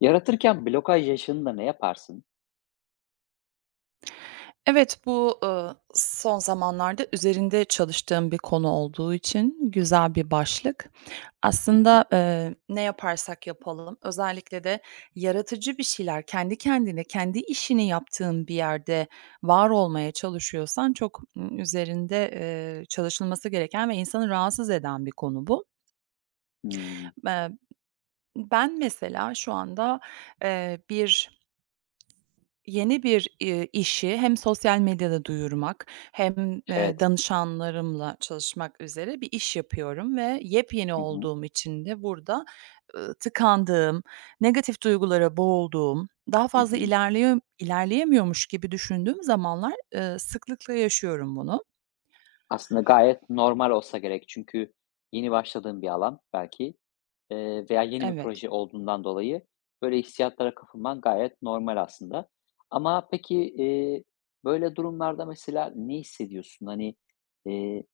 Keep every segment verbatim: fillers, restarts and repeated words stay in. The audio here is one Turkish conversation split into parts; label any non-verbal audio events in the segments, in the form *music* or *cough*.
Yaratırken blokaj yaşında ne yaparsın? Evet, bu, ııı, son zamanlarda üzerinde çalıştığım bir konu olduğu için güzel bir başlık. Hı hı. Aslında, eee, ne yaparsak yapalım, özellikle de yaratıcı bir şeyler, kendi kendine, kendi işini yaptığın bir yerde var olmaya çalışıyorsan çok, ımm, üzerinde, eee, çalışılması gereken ve insanı rahatsız eden bir konu bu. Hımm. Eee, Ben mesela şu anda, eee, bir yeni bir, eee, işi hem sosyal medyada duyurmak hem, eee, Evet. danışanlarımla çalışmak üzere bir iş yapıyorum ve yepyeni Hı hı. olduğum için de burada, ııı, tıkandığım, negatif duygulara boğulduğum, daha Hı fazla hı. ilerleye ilerleyemiyormuş gibi düşündüğüm zamanlar, eee, sıklıkla yaşıyorum bunu. Aslında gayet normal olsa gerek. Çünkü yeni başladığın bir alan belki, eee, veya yeni bir Evet. proje olduğundan dolayı böyle hissiyatlara kapılman gayet normal aslında. Ama peki, eee, böyle durumlarda mesela ne hissediyorsun? Hani, eee,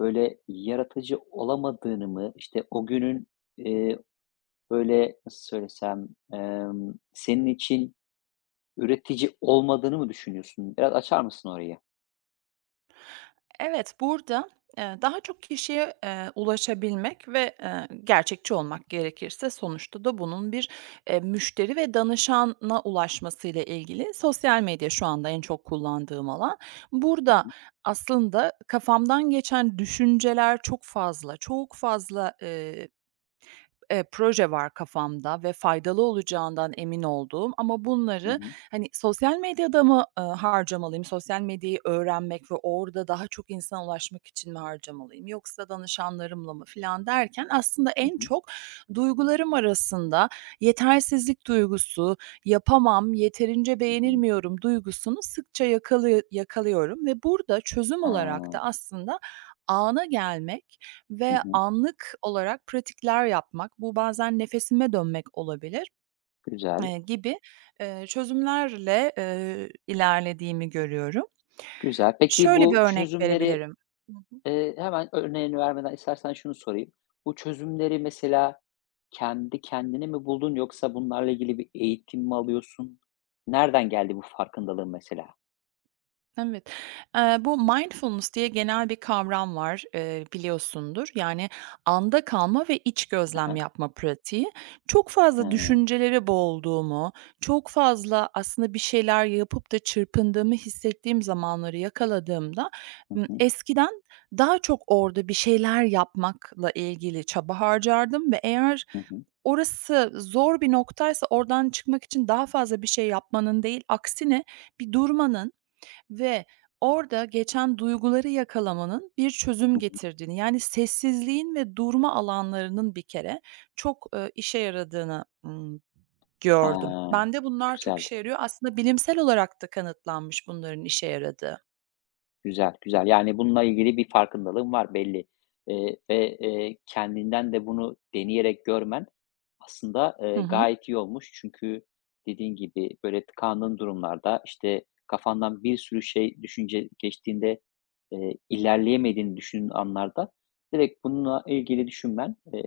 böyle yaratıcı olamadığını mı, işte, o günün, eee, böyle nasıl söylesem, emm, senin için üretici olmadığını mı düşünüyorsun? Biraz açar mısın orayı? Evet, burada, eee, daha çok kişiye, eee, ulaşabilmek ve, eee, gerçekçi olmak gerekirse sonuçta da bunun bir, eee, müşteri ve danışana ulaşmasıyla ilgili sosyal medya şu anda en çok kullandığım alan. Hı Burada hı. aslında kafamdan geçen düşünceler çok fazla, çok fazla, eee, eee, proje var kafamda ve faydalı olacağından emin olduğum ama Hı bunları, hı. hani, sosyal medyada mı, ııı, harcamalıyım? Sosyal medyayı öğrenmek ve orada daha çok insana ulaşmak için mi harcamalıyım yoksa danışanlarımla mı filan derken aslında Hı en hı. çok duygularım arasında yetersizlik duygusu, yapamam, yeterince Hı hı. beğenilmiyorum duygusunu sıkça yakalı yakalıyorum ve burada çözüm Ha. olarak da aslında ana gelmek Hı ve hı. anlık olarak pratikler yapmak, bu bazen nefesime dönmek olabilir, Güzel, eee, gibi, eee, çözümlerle, eee, ilerlediğimi görüyorum. güzel. Peki Şöyle bir bu örnek çözümleri, verebilirim. Hı hı. eee, hemen örneğini vermeden istersen şunu sorayım. Bu çözümleri mesela kendi kendine mi buldun yoksa bunlarla ilgili bir eğitim mi alıyorsun? Nereden geldi bu farkındalığın mesela? Evet. Eee, bu mindfulness diye genel bir kavram var, eee, biliyorsundur. Yani anda kalma ve iç Hı gözlem hı. yapma pratiği. Çok fazla Hıı. düşüncelere boğulduğumu, çok fazla aslında bir şeyler yapıp da çırpındığımı hissettiğim zamanları yakaladığımda, Hı ımm, hı. eskiden daha çok orada bir şeyler yapmakla ilgili çaba harcardım ve eğer Hı hı. orası zor bir noktaysa oradan çıkmak için daha fazla bir şey yapmanın değil, aksine bir durmanın ve orada geçen duyguları yakalamanın bir çözüm Hı hı. getirdiğini, yani sessizliğin ve durma alanlarının bir kere çok, eee, işe yaradığını, ımm, gördüm. Ha. Bende bunlar çok Güzel. işe yarıyor. Aslında bilimsel olarak da kanıtlanmış bunların işe yaradığı. Güzel, güzel. Yani bununla ilgili bir farkındalığın var belli, eee, ve, eee, kendinden de bunu deneyerek görmen aslında, Hı eee, hı. gayet iyi olmuş. Çünkü dediğin gibi, böyle, tıkandığın durumlarda, işte, kafandan bir sürü şey, düşünce geçtiğinde, eee, ilerleyemediğini düşündüğün anlarda direkt bununla ilgili düşünmen, eee,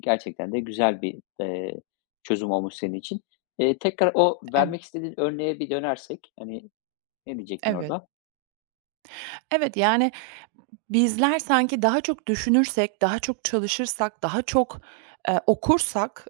gerçekten de güzel bir, eee, çözüm olmuş senin için. Eee, tekrar o Ev vermek istediğin örneğe bir dönersek, hani, ne diyecektin evet. orada? Evet, yani, bizler sanki daha çok düşünürsek, daha çok çalışırsak, daha çok, eee, okursak,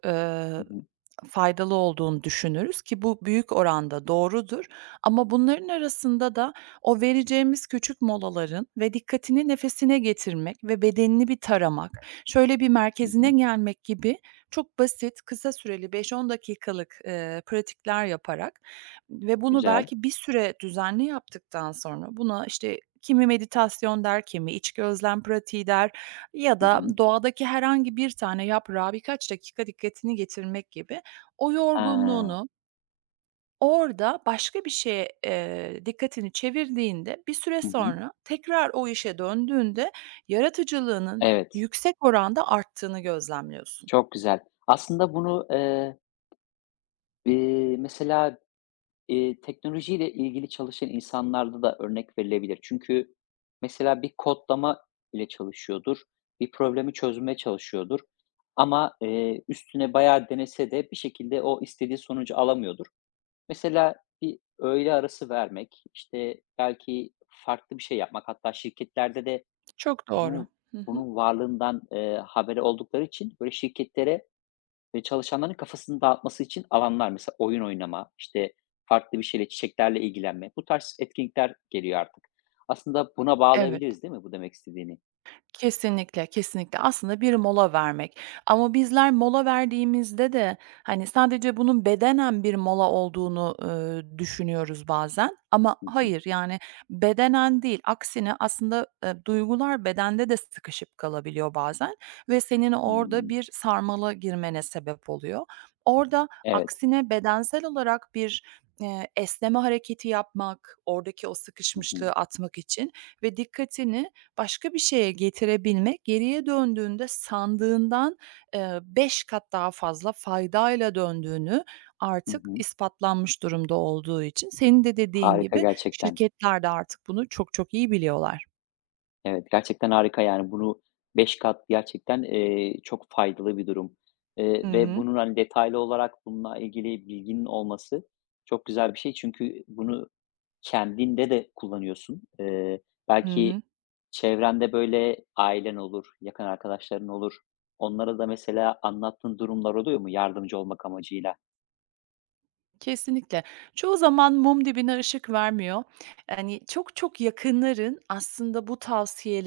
Hı eee hı. faydalı olduğunu düşünürüz ki bu büyük oranda doğrudur ama bunların arasında da o vereceğimiz küçük molaların ve dikkatini nefesine getirmek ve bedenini bir taramak, şöyle bir Hı merkezine hı. gelmek gibi çok basit, kısa süreli beş on dakikalık, eee, pratikler yaparak ve bunu Güzel. belki bir süre düzenli yaptıktan sonra buna, işte, kimi meditasyon der, kimi iç gözlem pratiği der ya Hı da hı. doğadaki herhangi bir tane yaprağa birkaç dakika dikkatini getirmek gibi o Ha. yorgunluğunu orada başka bir şeye, eee, dikkatini çevirdiğinde bir süre Hı hı. sonra tekrar o işe döndüğünde yaratıcılığının Evet, yüksek oranda arttığını gözlemliyorsun. çok güzel. Aslında bunu, eee, iii, mesela, iii, teknolojiyle ilgili çalışan insanlarda da örnek verilebilir. Çünkü mesela bir kodlama ile çalışıyordur, bir problemi çözmeye çalışıyordur ama, eee, üstüne bayağı denese de bir şekilde o istediği sonucu alamıyordur. Mesela bir öğle arası vermek, işte, belki farklı bir şey yapmak, hatta şirketlerde de Çok doğru. Bunu Hı hı. bunun varlığından, eee, haberi oldukları için, böyle, şirketlere ve çalışanların kafasını dağıtması için alanlar mesela oyun oynama, işte, farklı bir şeyle, çiçeklerle ilgilenme, bu tarz etkinlikler geliyor artık. Aslında buna Evet. bağlayabiliriz değil mi bu demek istediğini? Kesinlikle, kesinlikle. Aslında bir mola vermek ama bizler mola verdiğimizde de, hani, sadece bunun bedenen bir mola olduğunu, ııı, düşünüyoruz bazen ama Hı hı. hayır, yani, bedenen değil, aksine aslında, eee, duygular bedende de sıkışıp kalabiliyor bazen ve senin orada Hımm. bir sarmala girmene sebep oluyor. Orada Evet. aksine bedensel olarak bir, eee, esneme hareketi yapmak, oradaki o Hı hı. sıkışmışlığı atmak için ve dikkatini başka bir şeye getirebilmek geriye döndüğünde sandığından, eee, beş kat daha fazla faydayla döndüğünü Hı artık hı. ispatlanmış durumda olduğu için senin de dediğin Harika gibi gerçekten. şirketler de artık bunu çok çok iyi biliyorlar. Evet, gerçekten harika yani bunu beş kat gerçekten, eee, çok faydalı bir durum, Hı eee, ve hı. bunun, hani, detaylı olarak bununla ilgili bilginin olması çok güzel bir şey. Çünkü bunu kendinde de kullanıyorsun. Eee, Hı belki hı. çevrende, böyle, ailen olur, yakın arkadaşların olur. Onlara da mesela anlattığın durumlar oluyor mu yardımcı olmak amacıyla? Kesinlikle. Çoğu zaman mum dibine ışık vermiyor. Yani, çok çok yakınların aslında bu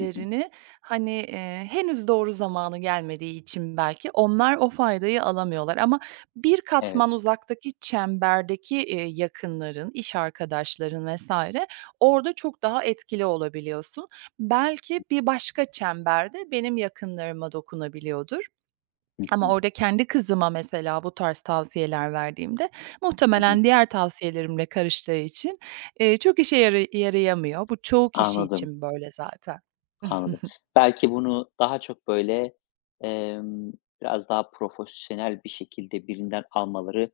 Hı hı. hani, eee, henüz doğru zamanı gelmediği için belki onlar o faydayı alamıyorlar ama bir Evet. katman uzaktaki çemberdeki, eee, yakınların, iş arkadaşların vesaire orada çok daha etkili olabiliyorsun. Belki bir başka çemberde benim yakınlarıma dokunabiliyordur. Hı Ama hı. orada kendi kızıma mesela bu tarz tavsiyeler verdiğimde Hı hı. muhtemelen diğer tavsiyelerimle karıştığı için, eee, çok işe yara yarayamıyor. Bu çoğu kişi Anladım. için böyle zaten. Anladım. *laughs* Belki bunu daha çok, böyle, emm, biraz daha profesyonel bir şekilde birinden almaları,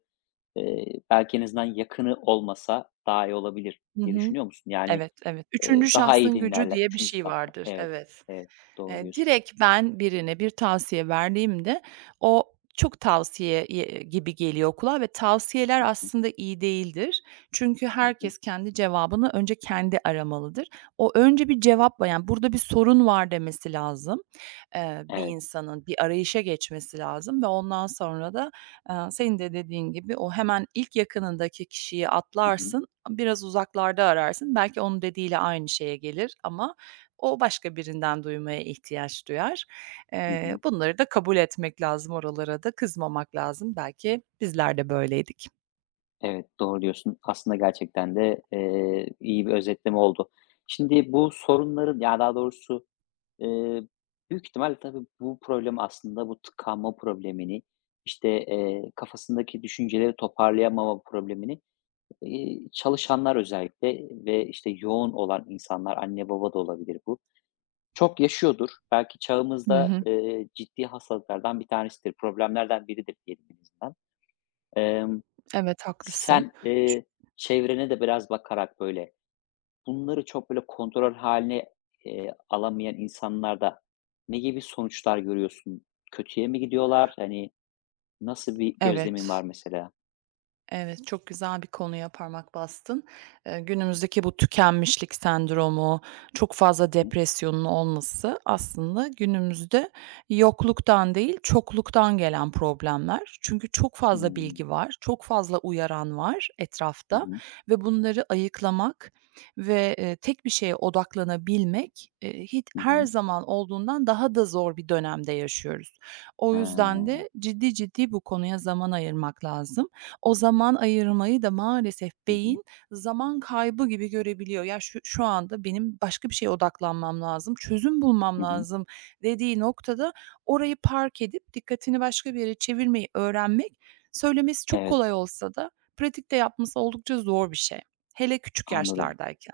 eee, belki en azından yakını olmasa daha iyi olabilir Hı diye hı. düşünüyor musun? Yani, Evet, evet. üçüncü eee, daha iyi şahsın gücü dinlerler diye bir üçüncü şey safta. vardır. Evet, Evet. evet, doğru Eee, diyorsun. Direkt ben birine bir tavsiye verdiğimde o çok tavsiye ye gibi geliyor kulağa ve tavsiyeler aslında iyi değildir. Çünkü Hı hı. herkes kendi cevabını önce kendi aramalıdır. O önce bir cevapla, yani, "Burada bir sorun var." demesi lazım. Eee, bir Evet. insanın bir arayışa geçmesi lazım ve ondan sonra da, aaa, senin de dediğin gibi o hemen ilk yakınındaki kişiyi Hı hı, atlarsın, biraz uzaklarda ararsın. Belki onun dediğiyle aynı şeye gelir ama o başka birinden duymaya ihtiyaç duyar. hı Eee, hı. Bunları da kabul etmek lazım, oralara da kızmamak lazım. Belki bizler de böyleydik. Evet, doğru diyorsun. Aslında gerçekten de, eee, iyi bir özetleme oldu. Şimdi bu sorunların, ya, daha doğrusu Eee, büyük ihtimal tabii bu problem aslında bu tıkanma problemini, işte, eee, kafasındaki düşünceleri toparlayamama problemini, iii, çalışanlar özellikle ve, işte, yoğun olan insanlar, anne baba da olabilir bu, çok yaşıyordur. Belki Hı çağımızda, hı. eee, ciddi hastalıklardan bir tanesidir, problemlerden biridir diyelim en azından. Emm, Evet, haklısın. sen, Ş eee, çevrene de biraz bakarak böyle, bunları çok böyle kontrol haline eee, alamayan insanlarda ne gibi sonuçlar görüyorsun? Kötüye mi gidiyorlar? Hani, nasıl bir gözlemin var Evet. mesela? Evet, çok güzel bir konuya parmak bastın. Eee, günümüzdeki bu tükenmişlik sendromu, çok Hı fazla hı. depresyonun olması aslında günümüzde yokluktan değil, çokluktan gelen problemler. Çünkü çok fazla bilgi var, çok fazla uyaran var Hı etrafta hı. ve bunları ayıklamak ve, eee, tek bir şeye odaklanabilmek, eee, hiç Hı her hı. zaman olduğundan daha da zor bir dönemde yaşıyoruz. O Ha. yüzden de ciddi ciddi bu konuya zaman ayırmak lazım. O zaman ayırmayı da maalesef Hı hı. beyin zaman kaybı gibi görebiliyor. "Ya, şu şu anda benim başka bir şeye odaklanmam lazım, çözüm bulmam Hı hı. lazım." dediği noktada orayı park edip dikkatini başka bir yere çevirmeyi öğrenmek söylemesi çok Evet, kolay olsa da pratikte yapması oldukça zor bir şey. Hele küçük anladım, yaşlardayken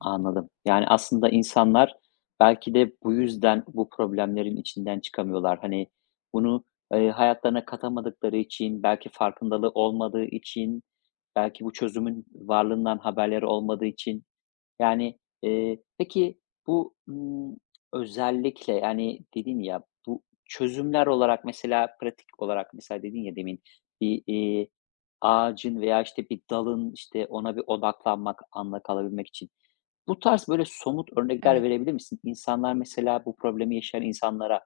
anladım. Yani, aslında insanlar belki de bu yüzden bu problemlerin içinden çıkamıyorlar. Hani, bunu, eee, hayatlarına katamadıkları için, belki farkındalığı olmadığı için, belki bu çözümün varlığından haberleri olmadığı için. Yani, eee, peki bu, ımm, özellikle, yani, dedin ya, bu çözümler olarak mesela pratik olarak mesela dedin ya demin bir, iii, ağacın veya, işte, bir dalın, işte, ona bir odaklanmak, anda kalabilmek için. Bu tarz böyle somut örnekler evet, verebilir misin? İnsanlar mesela bu problemi yaşayan insanlara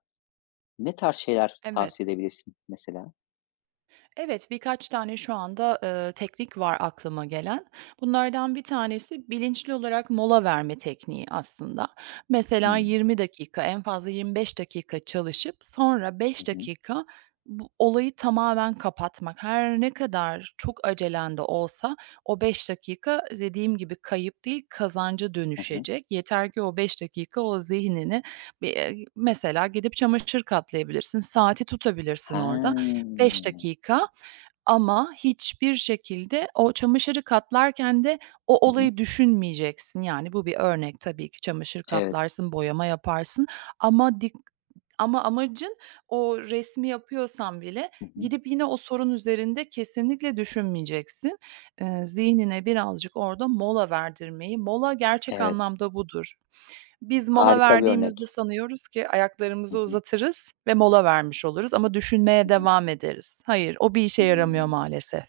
ne tarz şeyler tavsiye evet. edebilirsin mesela? Evet, birkaç tane şu anda, eee, teknik var aklıma gelen. Bunlardan bir tanesi bilinçli olarak mola verme tekniği aslında. Mesela Hımm. yirmi dakika, en fazla yirmi beş dakika çalışıp sonra Hı beş hı. dakika bu olayı tamamen kapatmak. Her ne kadar çok acelen de olsa o beş dakika dediğim gibi kayıp değil, kazanca Hı hı. dönüşecek. Yeter ki o beş dakika o zihnini bir, eee, mesela gidip çamaşır katlayabilirsin, saati tutabilirsin Ha. orada. beş dakika ama hiçbir şekilde o çamaşırı katlarken de o Hı hı. olayı düşünmeyeceksin. Yani bu bir örnek, tabii ki çamaşır Evet. katlarsın, boyama yaparsın ama ama amacın o resmi yapıyorsan bile Hı hı. gidip yine o sorun üzerinde kesinlikle düşünmeyeceksin. Eee, zihnine birazcık orada mola verdirmeyi, mola gerçek Evet. anlamda budur. Biz mola Harika bir verdiğimizde örnek. sanıyoruz ki Hı ayaklarımızı hı. uzatırız ve mola vermiş oluruz ama düşünmeye Hı hı. devam ederiz. Hayır, o bir işe yaramıyor Hımm, maalesef.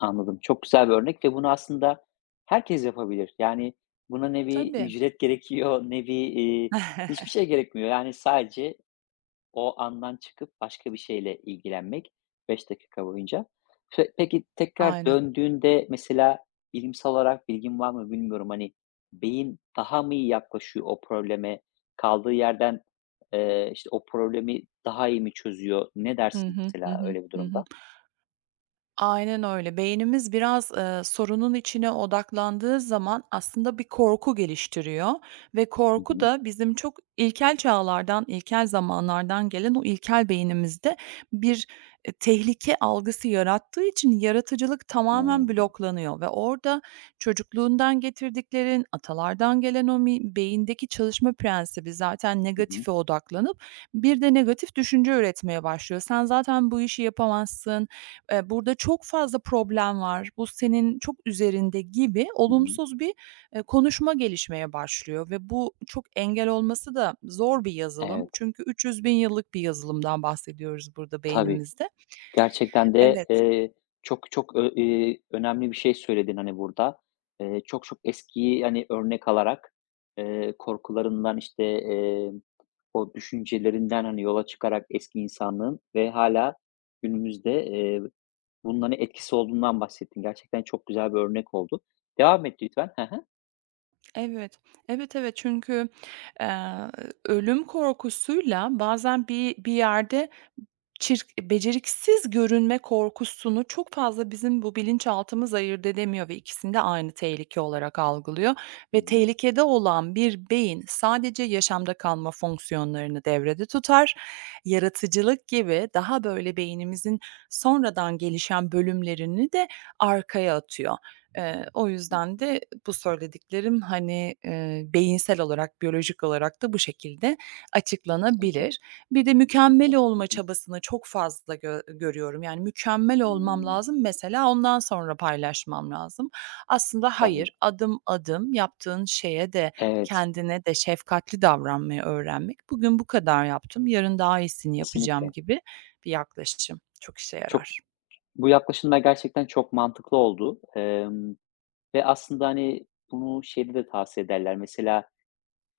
anladım. Çok güzel bir örnek ve bunu aslında herkes yapabilir. Yani, buna ne bir Tabii. ücret gerekiyor, ne bir, iii, hiçbir *laughs* şey gerekmiyor. Yani, sadece o andan çıkıp başka bir şeyle ilgilenmek beş dakika boyunca. Pe peki, tekrar Aynen. döndüğünde mesela bilimsel olarak bilgin var mı bilmiyorum, hani, beyin daha mı iyi yaklaşıyor o probleme? Kaldığı yerden, eee, işte, o problemi daha iyi mi çözüyor? Ne Hı dersin hı. Hı mesela hı. öyle bir Hı hı. durumda? Aynen öyle. Beynimiz biraz, eee, sorunun içine odaklandığı zaman aslında bir korku geliştiriyor ve Hı korku hı. da bizim çok ilkel çağlardan, ilkel zamanlardan gelen o ilkel beynimizde bir, eee, tehlike algısı yarattığı için yaratıcılık Hıı. tamamen bloklanıyor ve orada çocukluğundan getirdiklerin, atalardan gelen o mi beyindeki çalışma prensibi zaten Hı hı. negatife odaklanıp bir de negatif düşünce üretmeye başlıyor. "Sen zaten bu işi yapamazsın, eee, burada çok fazla problem var, bu senin çok üzerinde." gibi Hı hı. olumsuz bir, eee, konuşma gelişmeye başlıyor ve bu çok engel olması da zor bir yazılım. Evet, Çünkü 300 bin yıllık bir yazılımdan bahsediyoruz burada tabii. beynimizde. Gerçekten de, Evet. eee, çok çok ö eee, önemli bir şey söyledin, hani, burada. Eee, çok çok eskiyi, hani, örnek alarak, eee, korkularından, işte, eee, o düşüncelerinden, hani, yola çıkarak eski insanlığın ve hala günümüzde, eee, bunun, hani, etkisi olduğundan bahsettin. Gerçekten çok güzel bir örnek oldu. Devam et lütfen. Hı hı. Evet, evet, evet. Çünkü, eee, ölüm korkusuyla bazen bir bir yerde Çirk beceriksiz görünme korkusunu çok fazla bizim bu bilinçaltımız ayırt edemiyor ve ikisini de aynı tehlike olarak algılıyor Hı ve hı. tehlikede olan bir beyin sadece yaşamda kalma fonksiyonlarını devrede tutar. Yaratıcılık gibi daha böyle beynimizin sonradan gelişen bölümlerini de arkaya atıyor. Eee, o Hı. yüzden de bu söylediklerim, hani, eee, beyinsel olarak, biyolojik olarak da bu şekilde Kesinlikle, açıklanabilir. Bir de mükemmel kesinlikle. Hı olma hı. çabasını çok fazla gö görüyorum. Yani mükemmel olmam Hımm, lazım, mesela ondan sonra paylaşmam lazım. Aslında tabii. hayır, adım adım yaptığın şeye de Evet, kendine de şefkatli davranmayı öğrenmek, bugün bu kadar yaptım, yarın daha iyisini yapacağım kesinlikle. gibi bir yaklaşım çok işe Çok. yarar. Bu yaklaşımlar gerçekten çok mantıklı oldu, emm, ve aslında, hani, bunu şeyde de tavsiye ederler. Mesela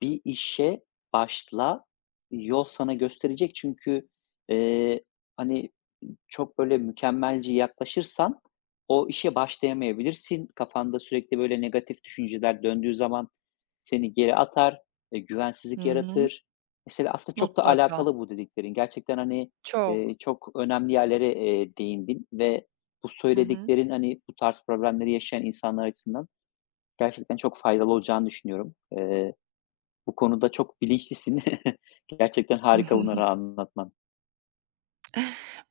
bir işe başla, yol sana gösterecek çünkü, eee, hani, çok böyle mükemmelci yaklaşırsan o işe başlayamayabilirsin. Kafanda sürekli böyle negatif düşünceler döndüğü zaman seni geri atar, e, Hı güvensizlik hı. yaratır. Mesela aslında çok da Mutlaka. alakalı bu dediklerin. Gerçekten hani, Çok. eee, çok önemli yerlere, eee, değindin ve bu Hı hı. söylediklerin, hani, bu tarz problemleri yaşayan insanlar açısından gerçekten çok faydalı olacağını düşünüyorum. Eee, bu konuda çok bilinçlisin. *laughs* Gerçekten harika *laughs* bunları anlatman.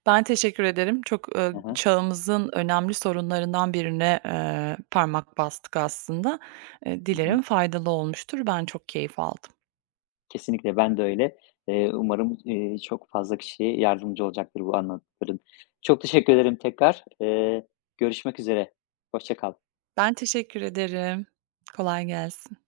Ben teşekkür ederim. Çok, eee, Hı çağımızın önemli sorunlarından birine, eee, parmak bastık aslında. Eee, hı hı. Dilerim faydalı olmuştur. Ben çok keyif aldım. Kesinlikle ben de öyle. Eee, umarım, eee, çok fazla kişiye yardımcı olacaktır bu anlattıkların. Çok teşekkür ederim tekrar. Eee, görüşmek üzere. Hoşça kal. Ben teşekkür ederim. Kolay gelsin.